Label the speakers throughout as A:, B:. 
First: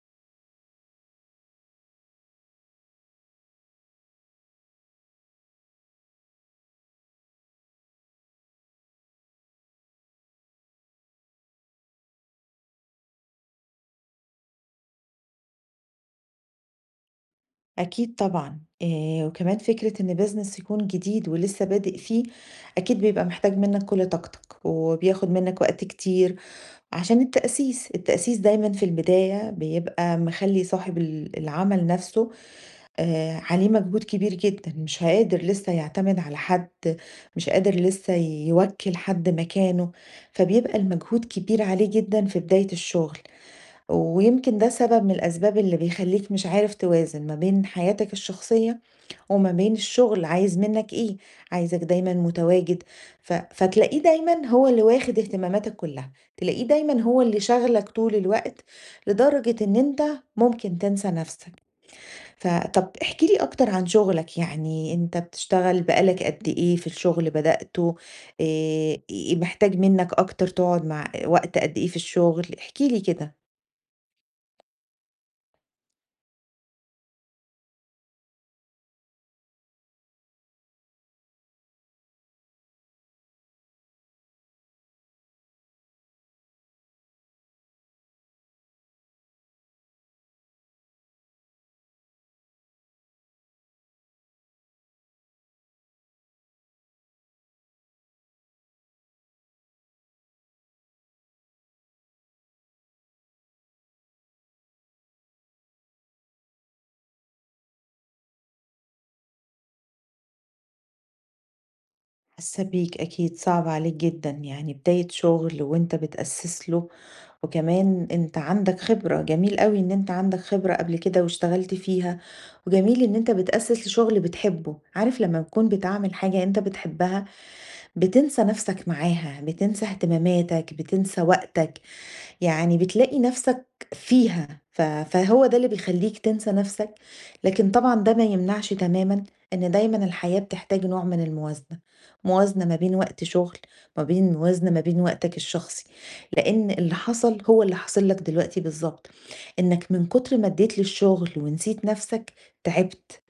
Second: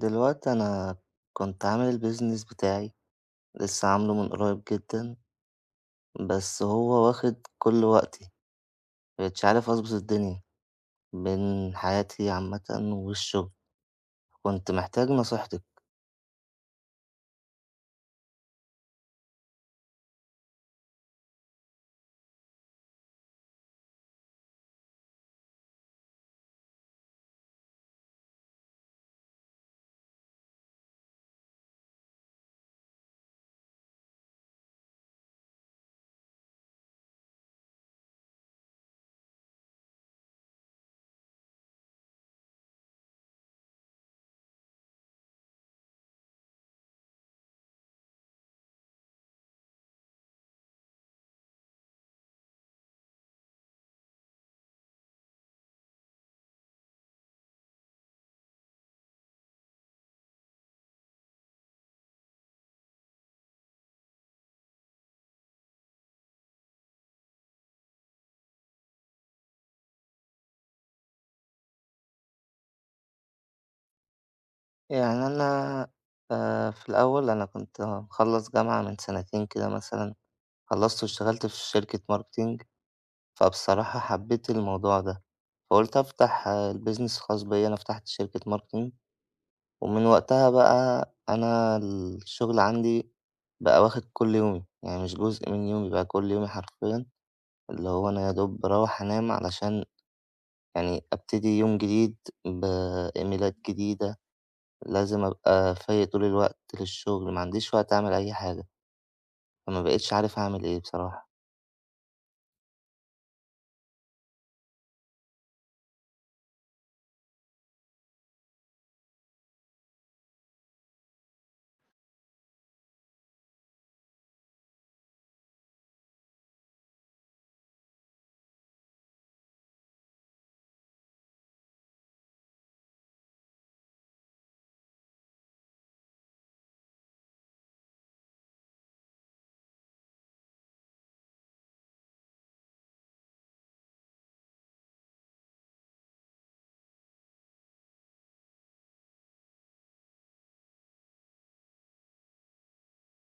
A: دلوقتي أنا كنت عامل البيزنس بتاعي لسه عامله من قريب جدًا، بس هو واخد كل وقتي، ما بقيتش عارف أضبط الدنيا بين حياتي عامةً والشغل، كنت محتاج نصيحتك.
B: أكيد طبعًا، وكمان فكرة إن business يكون جديد ولسه بادئ فيه، أكيد بيبقى محتاج منّك كل طاقتك، وبياخد منّك وقت كتير عشان التأسيس، التأسيس دايمًا في البداية بيبقى مخلّي صاحب العمل نَفْسه عليه مجهود كبير جدًا، مش قادر لسه يعتمد على حد، مش قادر لسه يوكّل حد مكانه، فبيبقى المجهود كبير عليه جدًا في بداية الشغل، ويمكن ده سبب من الأسباب اللي بيخلّيك مش عارف توازن ما بين حياتك الشخصية وما بين الشغل عايز منك إيه، عايزك دايمًا متواجد، فتلاقيه دايمًا هو اللي واخد اهتماماتك كلها، تلاقيه دايمًا هو اللي شاغلك طول الوقت، لدرجة إن أنت ممكن تنسى نفسك. فطب احكِ لي أكتر عن شغلك، يعني أنت بتشتغل بقى لك قد إيه في الشغل بدأته، آآ، إيه محتاج منك أكتر تقعد مع وقت قد إيه في الشغل؟ احكِ لي كده.
A: يعني أنا في الأول أنا كنت مخلّص جامعة من سنتين كده مثلًا، خلّصت واشتغلت في شركة marketing، فبصراحة حبيت الموضوع ده، فقُلت أفتح البيزنس الخاص بيّا، أنا فتحت شركة marketing. ومن وقتها بقى أنا الشغل عندي بقى واخد كل يومي، يعني مش جزء من يومي، بقى كل يومي حرفيًا، اللي هو أنا يا دوب باروّح أنام علشان يعني أبتدي يوم جديد بإيميلات جديدة، لازم أبقى فايق طول الوقت للشغل، ما عنديش وقت أعمل أي حاجة، فما بقيتش عارف أعمل إيه بصراحة.
B: حاسة بيك أكيد، صعب عليك جدًا، يعني بداية شغل وأنت بتأسس له وكمان أنت عندك خبرة، جميل أوي إن أنت عندك خبرة قبل كده واشتغلت فيها، وجميل إن أنت بتأسس لشغل بتحبه، عارف لما تكون بتعمل حاجة أنت بتحبها بتنسى نفسك معاها، بتنسى اهتماماتك، بتنسى وقتك، يعني بتلاقي نفسك فيها فهو ده اللي بيخلّيك تنسى نفسك، لكن طبعًا ده ما يمنعش تمامًا إن دايمًا الحياة بتحتاج نوع من الموازنة، موازنة ما بين وقت شغل، ما بين موازنة ما بين وقتك الشخصي، لإن اللي حصل هو اللي حاصل لك دلوقتي بالضبط، إنك من كتر ما ادّيت للشغل ونسيت نفسك تعبت.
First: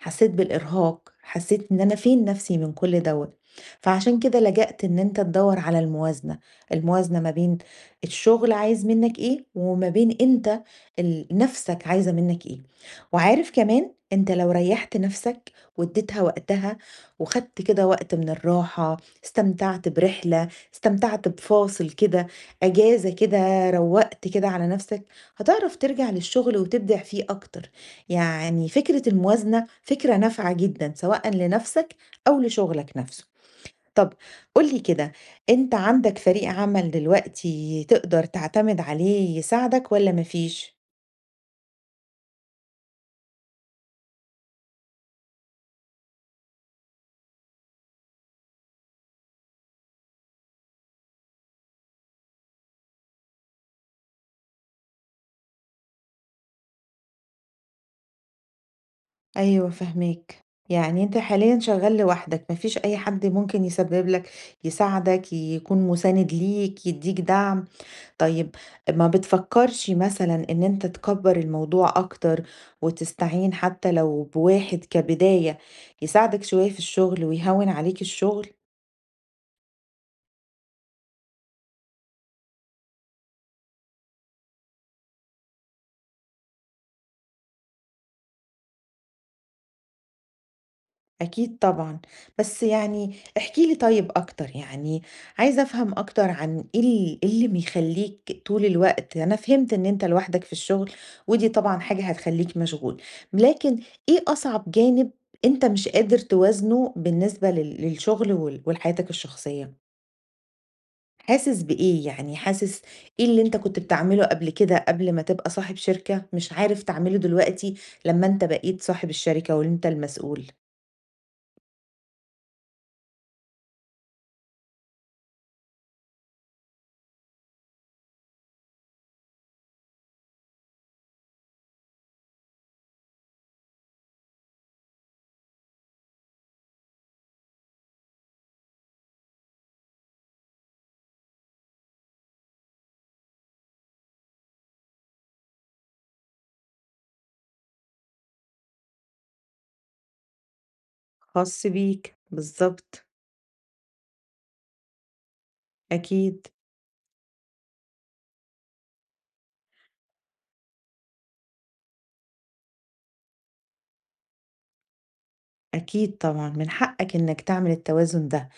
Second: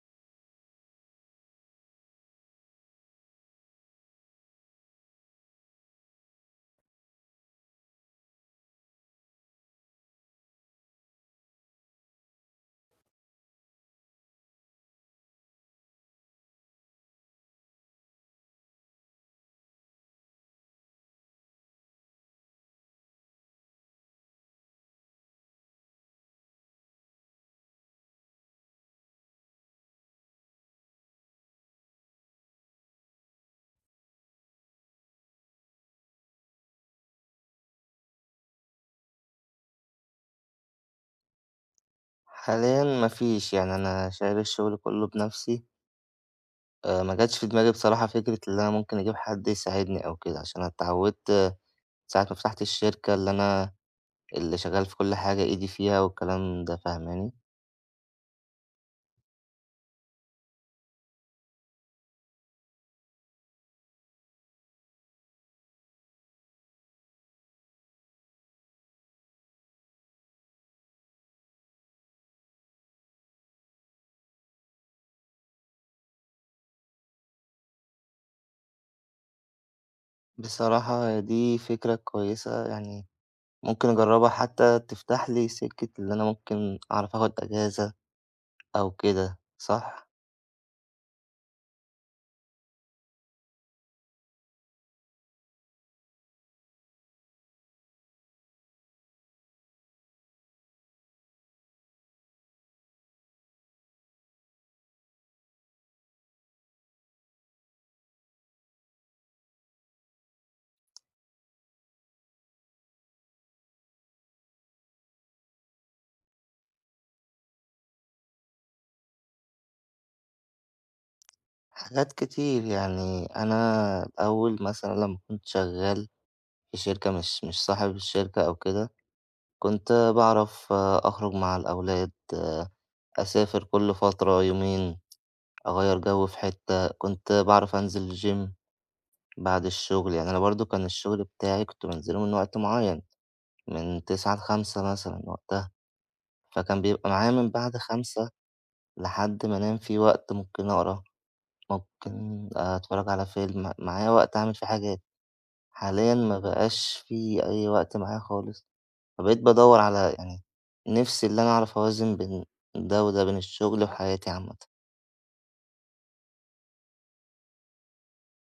B: حسيت بالإرهاق، حسيت إن أنا فين نفسي من كل دوّة، فعشان كده لجأت إن أنت تدوّر على الموازنة، الموازنة ما بين الشغل عايز منّك إيه، وما بين أنت نفسك عايزة منّك إيه، وعارف كمان أنت لو ريّحت نفسك واديتها وقتها وخدت كده وقت من الراحة، استمتعت برحلة، استمتعت بفاصل كده، أجازة كده، روّقت كده على نفسك، هتعرف ترجع للشغل وتبدع فيه أكتر. يعني فكرة الموازنة فكرة نافعة جدًا، سواءً لنفسك أو لشغلك نفسه. طب قُل لي كده، أنت عندك فريق عمل دلوقتي تقدر تعتمد عليه يساعدك والّا ما فيش؟
A: حاليًا ما فيش، يعني أنا شايل الشغل كله بنفسي. ما جاتش في دماغي بصراحة فكرة اللي أنا ممكن أجيب حد يساعدني أو كده، عشان أنا اتعودت ساعة ما فتحت الشركة اللي شغال في كل حاجة إيدي فيها، والكلام ده فاهماني؟
B: أيوه فاهماك. يعني أنت حاليًا شغال لوحدك، ما فيش أي حد ممكن يسبب لك يساعدك، يكون مساند ليك، يدّيك دعم؟ طيب ما بتفكّرش مثلًا إن أنت تكبّر الموضوع أكتر وتستعين حتى لو بواحد كبداية يساعدك شوية في الشغل ويهوّن عليك الشغل؟
A: بصراحة دي فكرة كويسة، يعني ممكن أجربها حتى تفتح لي سكة اللي أنا ممكن أعرف آخد أجازة أو كده، صح؟
B: أكيد طبعًا، بس يعني احكِ لي طيب أكتر، يعني عايزة أفهم أكتر عن إيه إيه اللي بيخلّيك طول الوقت أنا فهمت إن أنت لوحدك في الشغل ودي طبعًا حاجة هتخلّيك مشغول، لكن إيه أصعب جانب أنت مش قادر توازنه بالنسبة للشغل ولحياتك الشخصية؟ حاسس بإيه؟ يعني حاسس إيه اللي أنت كنت بتعمله قبل كده قبل ما تبقى صاحب شركة مش عارف تعمله دلوقتي لما أنت بقيت صاحب الشركة وأنت المسؤول؟
A: حاجات كتير. يعني أنا الأول مثلا لما كنت شغال في شركة مش صاحب الشركة أو كده، كنت بعرف أخرج مع الأولاد، أسافر كل فترة يومين أغير جو في حتة، كنت بعرف أنزل الجيم بعد الشغل. يعني أنا برضه كان الشغل بتاعي كنت بانزله من وقت معيّن، من 09:00 ل17:00 مثلًا وقتها، فكان بيبقى معايا من بعد 17:00 لحد ما أنام، فيه وقت ممكن أقرا،
B: خاص بيك
A: ممكن
B: بالظبط.
A: أتفرّج على فيلم، معايا وقت أعمل فيه حاجات. حاليًا ما
B: أكيد.
A: بقاش في أي وقت معايا خالص، فبقيت بادوّر على يعني نِفْسي اللي أنا أعرف أوازن بين ده وده، بين الشغل وحياتي عامةً.
B: أكيد طبعا من حقك إنك تعمل التوازن ده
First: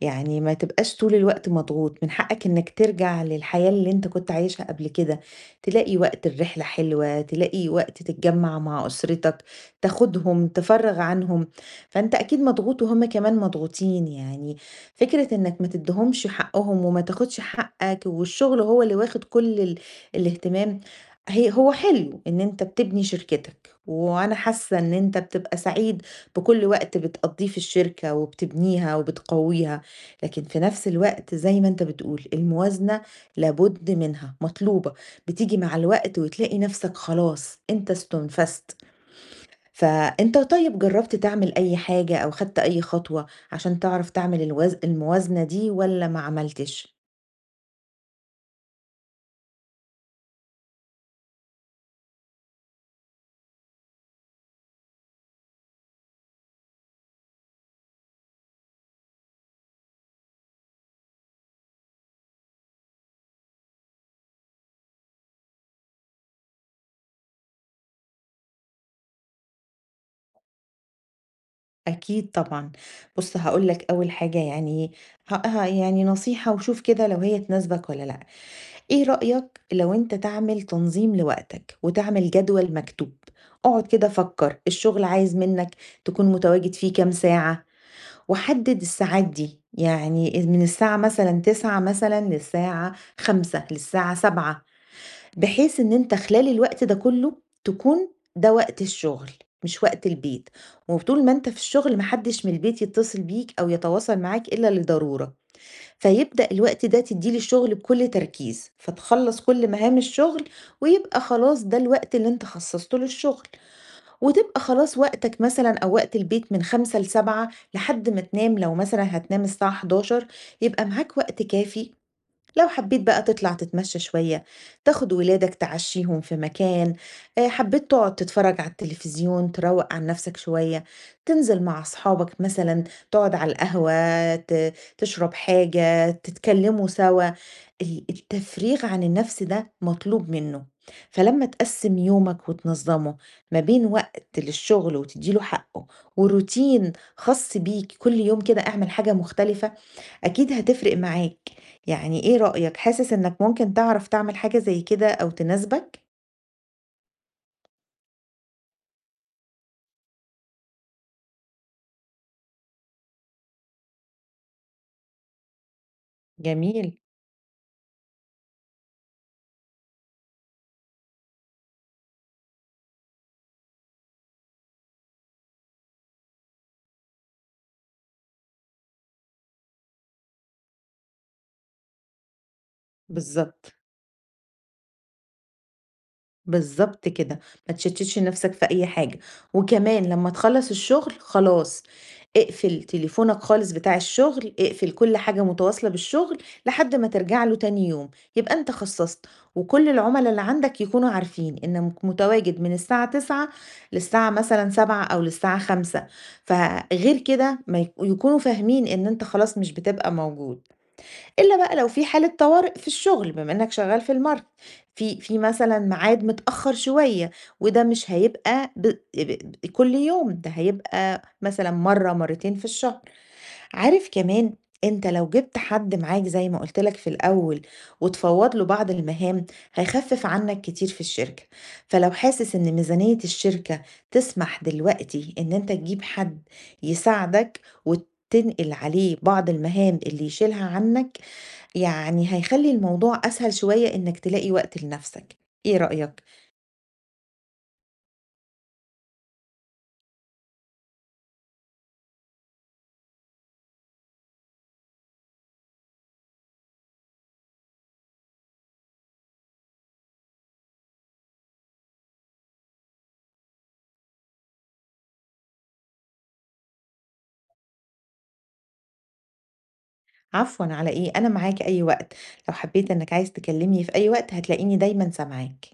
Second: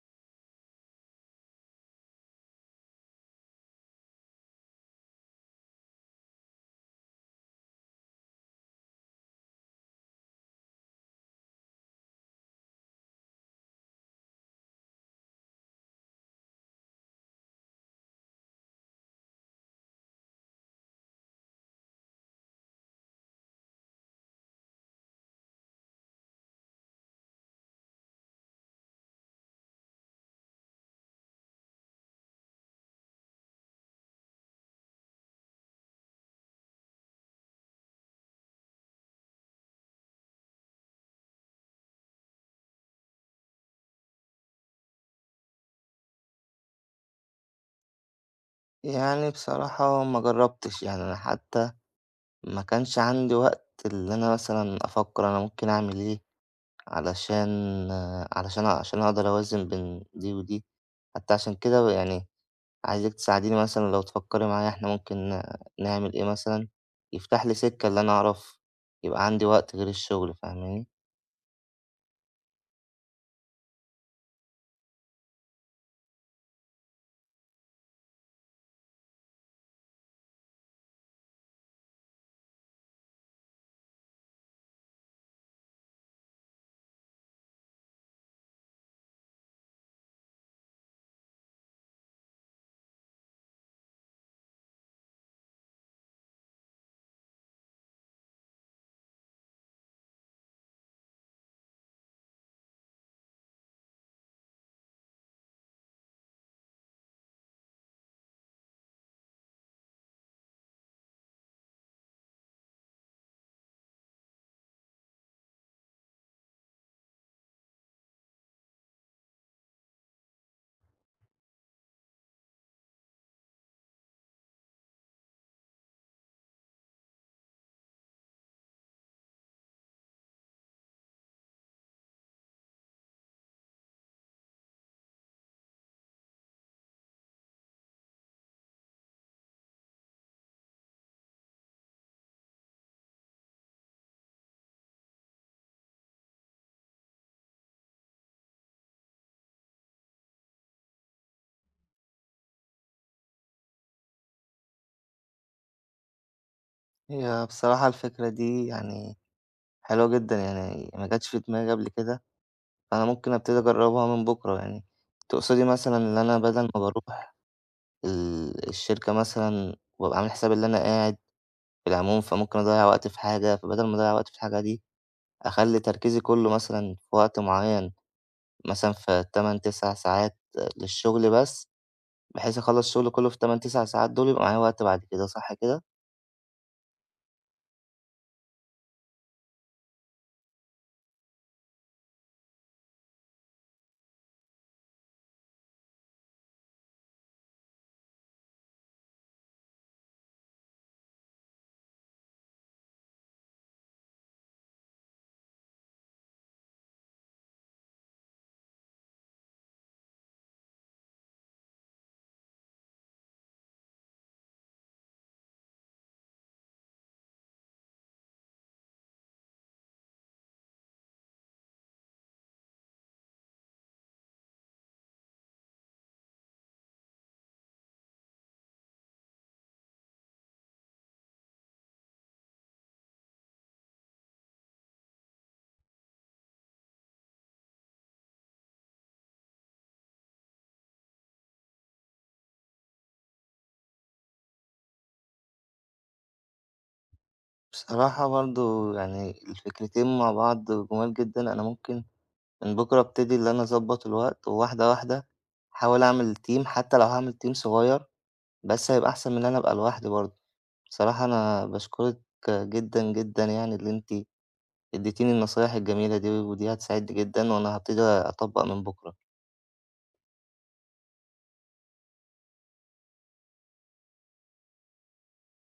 B: يعني ما تبقاش طول الوقت مضغوط، من حقك إنك ترجع للحياة اللي أنت كنت عايشها قبل كده، تلاقي وقت الرحلة حلوة، تلاقي وقت تتجمّع مع أسرتك، تاخدهم، تفرّغ عنهم، فأنت أكيد مضغوط وهُم كمان مضغوطين، يعني فكرة إنك ما تدّيهمش حقّهم وما تاخدش حقّك والشغل هو اللي واخد كل الاهتمام، هو حلو إن أنت بتبني شركتك، وأنا حاسة إن أنت بتبقى سعيد بكل وقت بتقضّيه في الشركة وبتبنيها وبتقوّيها. لكن في نفس الوقت زي ما أنت بتقول الموازنة لابد منها مطلوبة بتيجي مع الوقت وتلاقي نفسك خلاص أنت استنفذت فأنت طيب جربت تعمل أي حاجة أو خدت أي خطوة عشان تعرف تعمل الموازنة دي ولا ما عملتش؟
A: يعني بصراحة ما جرّبتش، يعني أنا حتى ما كانش عندي وقت اللي أنا مثلًا أفكّر أنا ممكن أعمل إيه علشان علشان عشان أقدر أوازن بين دي ودي، حتى عشان كده يعني عايزِك تساعديني مثلًا لو تفكّري معايا إحنا ممكن نعمل إيه مثلًا، يفتح لي سِكّة اللي أنا أعرف يبقى عندي وقت غير الشغل، فاهماني؟
B: أكيد طبعا. بص هقولك أول حاجة يعني يعني نصيحة وشوف كده لو هي تناسبك ولا لأ. إيه رأيك لو أنت تعمل تنظيم لوقتك وتعمل جدول مكتوب اقعد كده فكر الشغل عايز منك تكون متواجد فيه كام ساعة وحدد الساعات دي يعني من الساعة مثلا 9 مثلا للساعة 5 للساعة 7 بحيث إن أنت خلال الوقت ده كله تكون ده وقت الشغل مش وقت البيت وطول ما أنت في الشغل محدش من البيت يتصل بيك أو يتواصل معاك إلا لضرورة فيبدأ الوقت ده تدّيه للشغل بكل تركيز، فتخلّص كل مهام الشغل ويبقى خلاص ده الوقت اللي أنت خصّصته للشغل، وتبقى خلاص وقتك مثلًا أو وقت البيت من 17:00 ل07:00 لحد ما تنام لو مثلًا هتنام الساعة 23:00 يبقى معاك وقت كافي لو حبيت بقى تطلع تتمشى شوية تاخد ولادك تعشيهم في مكان آه، حبيت تقعد تتفرج على التلفزيون تروق عن نفسك شوية تنزل مع أصحابك مثلا تقعد على القهوة تشرب حاجة تتكلموا سوا التفريغ عن النفس ده مطلوب منه فلما تقسم يومك وتنظمه ما بين وقت للشغل وتديله حقه وروتين خاص بيك كل يوم كده اعمل حاجة مختلفة أكيد هتفرق معاك، يعني إيه رأيك، حاسس إنك ممكن تعرف تعمل حاجة زي كده أو تناسبك؟
A: هي بصراحة الفكرة دي يعني حلوة جدًا، يعني ما جاتش في دماغي قبل كده، فأنا ممكن أبتدي أجرّبها من بُكرة يعني. تقصدي مثلًا إن أنا بدل ما
B: جميل.
A: باروح الشركة مثلًا وأبقى عامل حسابي اللي أنا قاعد في العموم، فممكن أضيّع وقت في حاجة، فبدل ما أضيّع وقت في الحاجة دي أخلّي تركيزي كلّه مثلًا في وقت معيّن، مثلًا في 8، 9 ساعات للشغل بس، بحيث أخلّص الشغل كلّه في 8،
B: بالضبط.
A: 9 ساعات دول يبقى معايا وقت بعد كده، صح كده؟
B: بالضبط كده، ما تشتتش نفسك في أي حاجة، وكمان لمّا تخلّص الشغل خلاص اقفل تليفونك خالص بتاع الشغل، اقفل كل حاجة متواصلة بالشغل لحد ما ترجع له تاني يوم، يبقى أنت خصّصت، وكل العُملا اللي عندك يكونوا عارفين إنك متواجد من الساعة 09:00 للساعة مثلًا 19:00 أو للساعة 17:00 فغير كده ما يكونوا فاهمين إن أنت خلاص مش بتبقى موجود. إلا بقى لو في حالة طوارئ في الشغل بما إنك شغال في الماركت، في في مثلًا ميعاد متأخر شوية وده مش هيبقى ب ب كل يوم، ده هيبقى مثلًا مرة، مرتين في الشهر. عارف كمان أنت لو جبت حد معاك زي ما قُلت لك في الأول وتفوّض له بعض المهام، هيخفف عنك كتير في الشركة. فلو حاسس إن ميزانية الشركة تسمح دلوقتي إن أنت تجيب حد يساعدك وتنقل عليه بعض المهام اللي يشيلها عنك، يعني هيخلّي الموضوع أسهل شوية إنك تلاقي وقت لنَفْسك، إيه رأيك؟
A: بصراحة برضه يعني الفكرتين مع بعض جُمال جدًا، أنا ممكن من بُكرة أبتدي اللي أنا أضبّط الوقت، وواحدة، واحدة أحاول أعمل team حتى لو هاعمل team صغيّر، بس هيبقى أحسن من إن أنا أبقى لوحدي برضه. بصراحة أنا باشكرِك جدًا، جدًا يعني اللي أنتِ ادّيتيني النصايح الجميلة دي، ودي هتساعدني جدًا، وأنا هابتدي أطبّق من بُكرة.
B: عفوًا على إيه، أنا معاك أي وقت، لو حبّيت إنك عايز تكلّمني في أي وقت هتلاقيني دايمًا سامعاك.